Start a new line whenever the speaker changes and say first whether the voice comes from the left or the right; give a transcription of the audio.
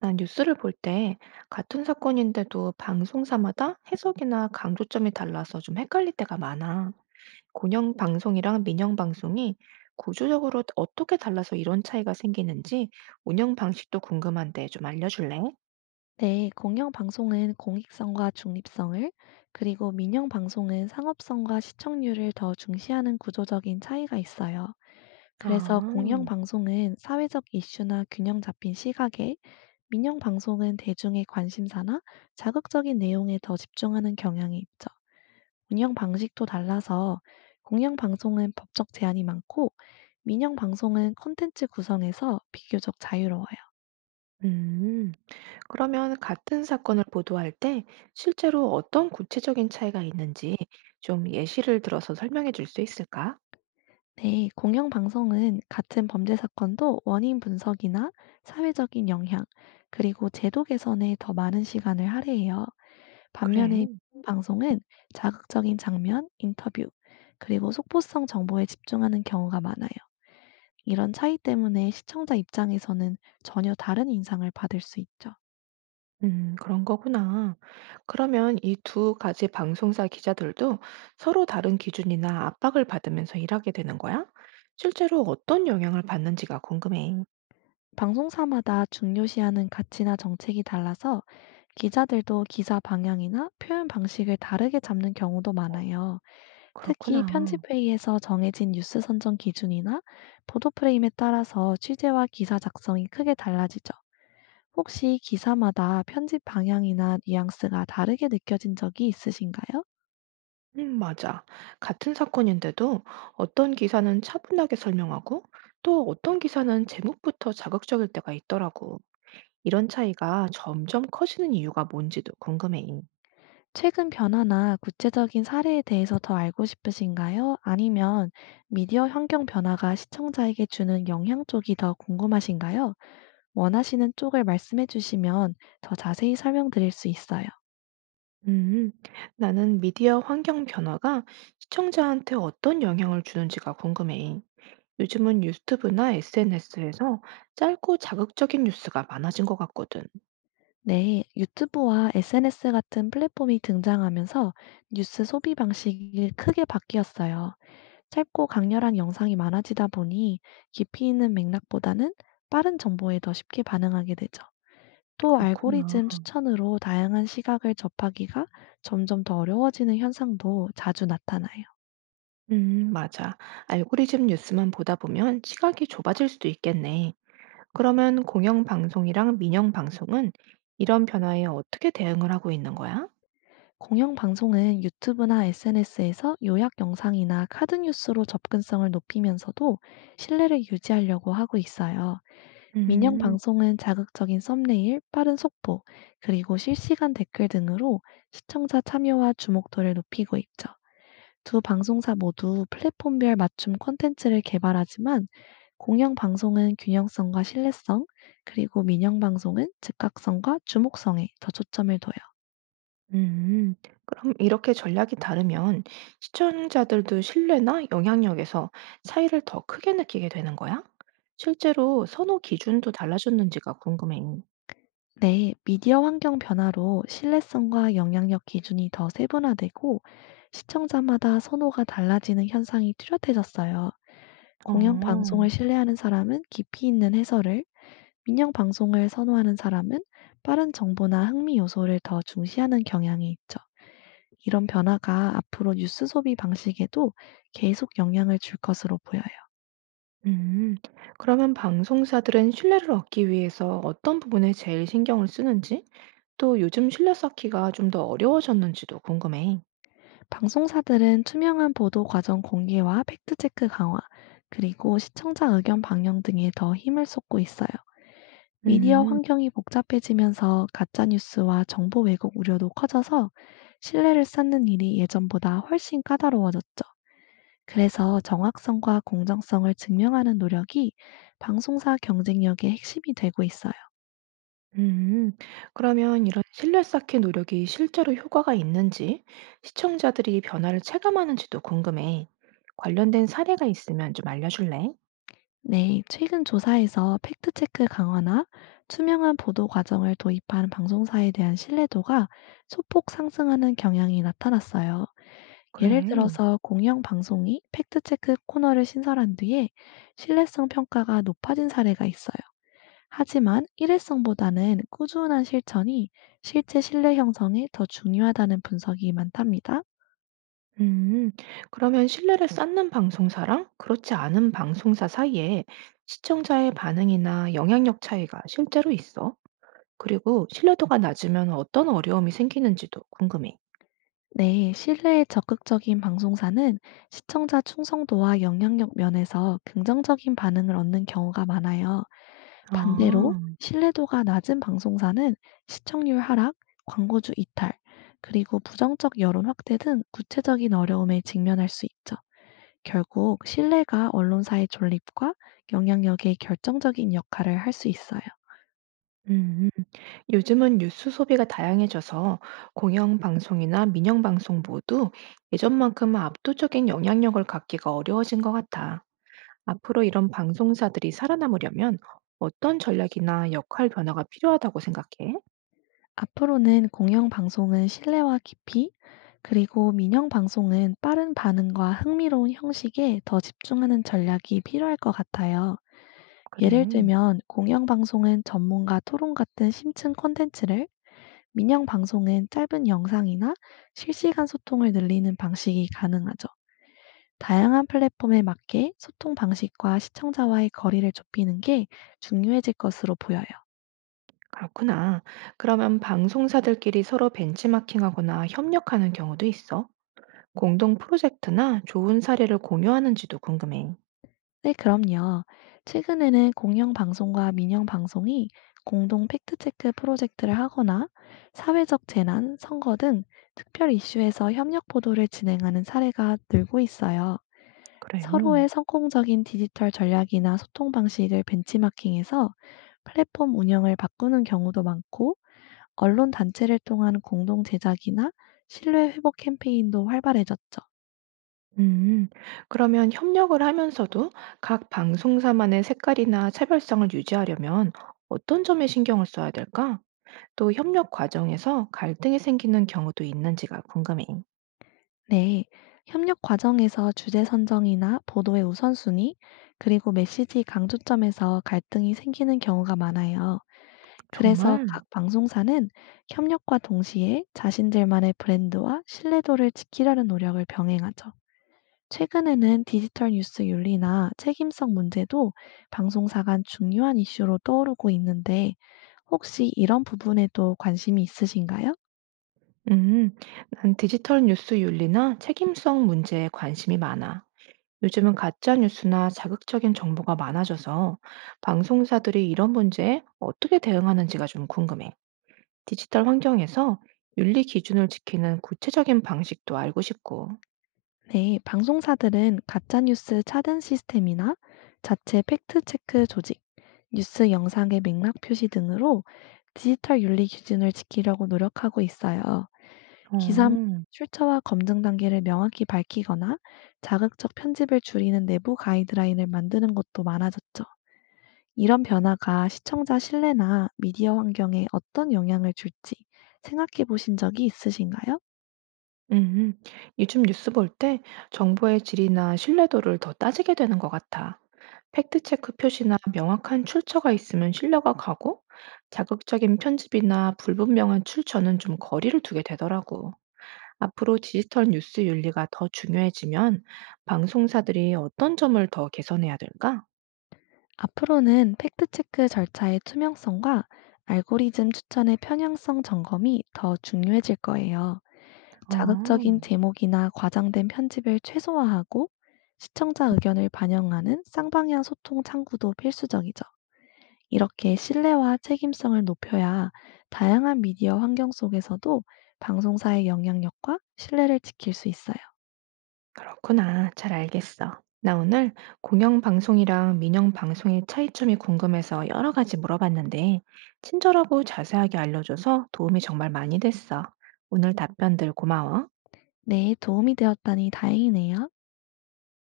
right: 난 뉴스를 볼 때 같은 사건인데도 방송사마다 해석이나 강조점이 달라서 좀 헷갈릴 때가 많아. 공영 방송이랑 민영 방송이 구조적으로 어떻게 달라서 이런 차이가 생기는지 운영 방식도 궁금한데 좀 알려줄래?
left: 네, 공영 방송은 공익성과 중립성을, 그리고 민영 방송은 상업성과 시청률을 더 중시하는 구조적인 차이가 있어요. 그래서 공영
right: 아,
left: 방송은 사회적 이슈나 균형 잡힌 시각에, 민영 방송은 대중의 관심사나 자극적인 내용에 더 집중하는 경향이 있죠. 운영 방식도 달라서 공영 방송은 법적 제한이 많고, 민영 방송은 콘텐츠 구성에서 비교적 자유로워요.
right: 음. 그러면 같은 사건을 보도할 때 실제로 어떤 구체적인 차이가 있는지 좀 예시를 들어서 설명해 줄 수 있을까?
left: 네, 공영 방송은 같은 범죄 사건도 원인 분석이나 사회적인 영향, 그리고 제도 개선에 더 많은 시간을 할애해요. 반면에
right: 그래.
left: 방송은 자극적인 장면, 인터뷰, 그리고 속보성 정보에 집중하는 경우가 많아요. 이런 차이 때문에 시청자 입장에서는 전혀 다른 인상을 받을 수 있죠.
right: 그런 거구나. 그러면 이 두 가지 방송사 기자들도 서로 다른 기준이나 압박을 받으면서 일하게 되는 거야? 실제로 어떤 영향을 받는지가 궁금해.
left: 방송사마다 중요시하는 가치나 정책이 달라서 기자들도 기사 방향이나 표현 방식을 다르게 잡는 경우도 많아요. 특히
right: 그렇구나.
left: 편집회의에서 정해진 뉴스 선정 기준이나 보도 프레임에 따라서 취재와 기사 작성이 크게 달라지죠. 혹시 기사마다 편집 방향이나 뉘앙스가 다르게 느껴진 적이 있으신가요?
right: 맞아. 같은 사건인데도 어떤 기사는 차분하게 설명하고 또 어떤 기사는 제목부터 자극적일 때가 있더라고. 이런 차이가 점점 커지는 이유가 뭔지도 궁금해.
left: 최근 변화나 구체적인 사례에 대해서 더 알고 싶으신가요? 아니면 미디어 환경 변화가 시청자에게 주는 영향 쪽이 더 궁금하신가요? 원하시는 쪽을 말씀해 주시면 더 자세히 설명드릴 수 있어요.
right: 음, 나는 미디어 환경 변화가 시청자한테 어떤 영향을 주는지가 궁금해. 요즘은 유튜브나 SNS에서 짧고 자극적인 뉴스가 많아진 것 같거든.
left: 네, 유튜브와 SNS 같은 플랫폼이 등장하면서 뉴스 소비 방식이 크게 바뀌었어요. 짧고 강렬한 영상이 많아지다 보니 깊이 있는 맥락보다는 빠른 정보에 더 쉽게 반응하게 되죠. 또
right: 그렇구나.
left: 알고리즘 추천으로 다양한 시각을 접하기가 점점 더 어려워지는 현상도 자주 나타나요.
right: 맞아. 알고리즘 뉴스만 보다 보면 시각이 좁아질 수도 있겠네. 그러면 공영 방송이랑 민영 방송은 이런 변화에 어떻게 대응을 하고 있는 거야?
left: 공영 방송은 유튜브나 SNS에서 요약 영상이나 카드 뉴스로 접근성을 높이면서도 신뢰를 유지하려고 하고 있어요. 민영
right: 음.
left: 방송은 자극적인 썸네일, 빠른 속보, 그리고 실시간 댓글 등으로 시청자 참여와 주목도를 높이고 있죠. 두 방송사 모두 플랫폼별 맞춤 콘텐츠를 개발하지만 공영 방송은 균형성과 신뢰성, 그리고 민영 방송은 즉각성과 주목성에 더 초점을 둬요.
right: 음, 그럼 이렇게 전략이 다르면 시청자들도 신뢰나 영향력에서 차이를 더 크게 느끼게 되는 거야? 실제로 선호 기준도 달라졌는지가 궁금해.
left: 네, 미디어 환경 변화로 신뢰성과 영향력 기준이 더 세분화되고 시청자마다 선호가 달라지는 현상이 뚜렷해졌어요. 공영
right: 어,
left: 방송을 신뢰하는 사람은 깊이 있는 해설을, 민영 방송을 선호하는 사람은 빠른 정보나 흥미 요소를 더 중시하는 경향이 있죠. 이런 변화가 앞으로 뉴스 소비 방식에도 계속 영향을 줄 것으로 보여요.
right: 음, 그러면 방송사들은 신뢰를 얻기 위해서 어떤 부분에 제일 신경을 쓰는지, 또 요즘 신뢰 쌓기가 좀 더 어려워졌는지도 궁금해.
left: 방송사들은 투명한 보도 과정 공개와 팩트체크 강화, 그리고 시청자 의견 방영 등에 더 힘을 쏟고 있어요. 미디어
right: 음.
left: 환경이 복잡해지면서 가짜뉴스와 정보 왜곡 우려도 커져서 신뢰를 쌓는 일이 예전보다 훨씬 까다로워졌죠. 그래서 정확성과 공정성을 증명하는 노력이 방송사 경쟁력의 핵심이 되고 있어요.
right: 음, 그러면 이런 신뢰 쌓기 노력이 실제로 효과가 있는지, 시청자들이 변화를 체감하는지도 궁금해. 관련된 사례가 있으면 좀 알려줄래?
left: 네, 최근 조사에서 팩트체크 강화나 투명한 보도 과정을 도입한 방송사에 대한 신뢰도가 소폭 상승하는 경향이 나타났어요. 예를
right: 그래.
left: 들어서 공영방송이 팩트체크 코너를 신설한 뒤에 신뢰성 평가가 높아진 사례가 있어요. 하지만 일회성보다는 꾸준한 실천이 실제 신뢰 형성에 더 중요하다는 분석이 많답니다.
right: 음, 그러면 신뢰를 쌓는 방송사랑 그렇지 않은 방송사 사이에 시청자의 반응이나 영향력 차이가 실제로 있어? 그리고 신뢰도가 낮으면 어떤 어려움이 생기는지도 궁금해.
left: 네, 신뢰에 적극적인 방송사는 시청자 충성도와 영향력 면에서 긍정적인 반응을 얻는 경우가 많아요. 반대로
right: 아.
left: 신뢰도가 낮은 방송사는 시청률 하락, 광고주 이탈, 그리고 부정적 여론 확대 등 구체적인 어려움에 직면할 수 있죠. 결국 신뢰가 언론사의 존립과 영향력에 결정적인 역할을 할 수 있어요.
right: 음, 요즘은 뉴스 소비가 다양해져서 공영 방송이나 민영 방송 모두 예전만큼 압도적인 영향력을 갖기가 어려워진 것 같아. 앞으로 이런 방송사들이 살아남으려면 어떤 전략이나 역할 변화가 필요하다고 생각해?
left: 앞으로는 공영 방송은 신뢰와 깊이, 그리고 민영 방송은 빠른 반응과 흥미로운 형식에 더 집중하는 전략이 필요할 것 같아요.
right: 그래,
left: 예를 들면 공영 방송은 전문가 토론 같은 심층 콘텐츠를, 민영 방송은 짧은 영상이나 실시간 소통을 늘리는 방식이 가능하죠. 다양한 플랫폼에 맞게 소통 방식과 시청자와의 거리를 좁히는 게 중요해질 것으로 보여요.
right: 그렇구나. 그러면 방송사들끼리 서로 벤치마킹하거나 협력하는 경우도 있어? 공동 프로젝트나 좋은 사례를 공유하는지도 궁금해.
left: 네, 그럼요. 최근에는 공영 방송과 민영 방송이 공동 팩트체크 프로젝트를 하거나 사회적 재난, 선거 등 특별 이슈에서 협력 보도를 진행하는 사례가 늘고 있어요.
right: 그래.
left: 서로의 성공적인 디지털 전략이나 소통 방식을 벤치마킹해서 플랫폼 운영을 바꾸는 경우도 많고, 언론 단체를 통한 공동 제작이나 신뢰 회복 캠페인도 활발해졌죠.
right: 음, 그러면 협력을 하면서도 각 방송사만의 색깔이나 차별성을 유지하려면 어떤 점에 신경을 써야 될까? 또 협력 과정에서 갈등이 생기는 경우도 있는지가 궁금해.
left: 네, 협력 과정에서 주제 선정이나 보도의 우선순위, 그리고 메시지 강조점에서 갈등이 생기는 경우가 많아요. 그래서
right: 정말?
left: 각 방송사는 협력과 동시에 자신들만의 브랜드와 신뢰도를 지키려는 노력을 병행하죠. 최근에는 디지털 뉴스 윤리나 책임성 문제도 방송사 간 중요한 이슈로 떠오르고 있는데, 혹시 이런 부분에도 관심이 있으신가요?
right: 음, 난 디지털 뉴스 윤리나 책임성 문제에 관심이 많아. 요즘은 가짜 뉴스나 자극적인 정보가 많아져서 방송사들이 이런 문제에 어떻게 대응하는지가 좀 궁금해. 디지털 환경에서 윤리 기준을 지키는 구체적인 방식도 알고 싶고.
left: 네, 방송사들은 가짜뉴스 차단 시스템이나 자체 팩트체크 조직, 뉴스 영상의 맥락 표시 등으로 디지털 윤리 기준을 지키려고 노력하고 있어요.
right: 어.
left: 기사 출처와 검증 단계를 명확히 밝히거나 자극적 편집을 줄이는 내부 가이드라인을 만드는 것도 많아졌죠. 이런 변화가 시청자 신뢰나 미디어 환경에 어떤 영향을 줄지 생각해 보신 적이 있으신가요?
right: 음. 요즘 뉴스 볼 때 정보의 질이나 신뢰도를 더 따지게 되는 것 같아. 팩트체크 표시나 명확한 출처가 있으면 신뢰가 가고, 자극적인 편집이나 불분명한 출처는 좀 거리를 두게 되더라고. 앞으로 디지털 뉴스 윤리가 더 중요해지면 방송사들이 어떤 점을 더 개선해야 될까?
left: 앞으로는 팩트체크 절차의 투명성과 알고리즘 추천의 편향성 점검이 더 중요해질 거예요.
right: 어.
left: 자극적인 제목이나 과장된 편집을 최소화하고 시청자 의견을 반영하는 쌍방향 소통 창구도 필수적이죠. 이렇게 신뢰와 책임성을 높여야 다양한 미디어 환경 속에서도 방송사의 영향력과 신뢰를 지킬 수 있어요.
right: 그렇구나. 잘 알겠어. 나 오늘 공영 방송이랑 민영 방송의 차이점이 궁금해서 여러 가지 물어봤는데, 친절하고 자세하게 알려줘서 도움이 정말 많이 됐어. 오늘 답변들 고마워.
left: 네, 도움이 되었다니 다행이네요.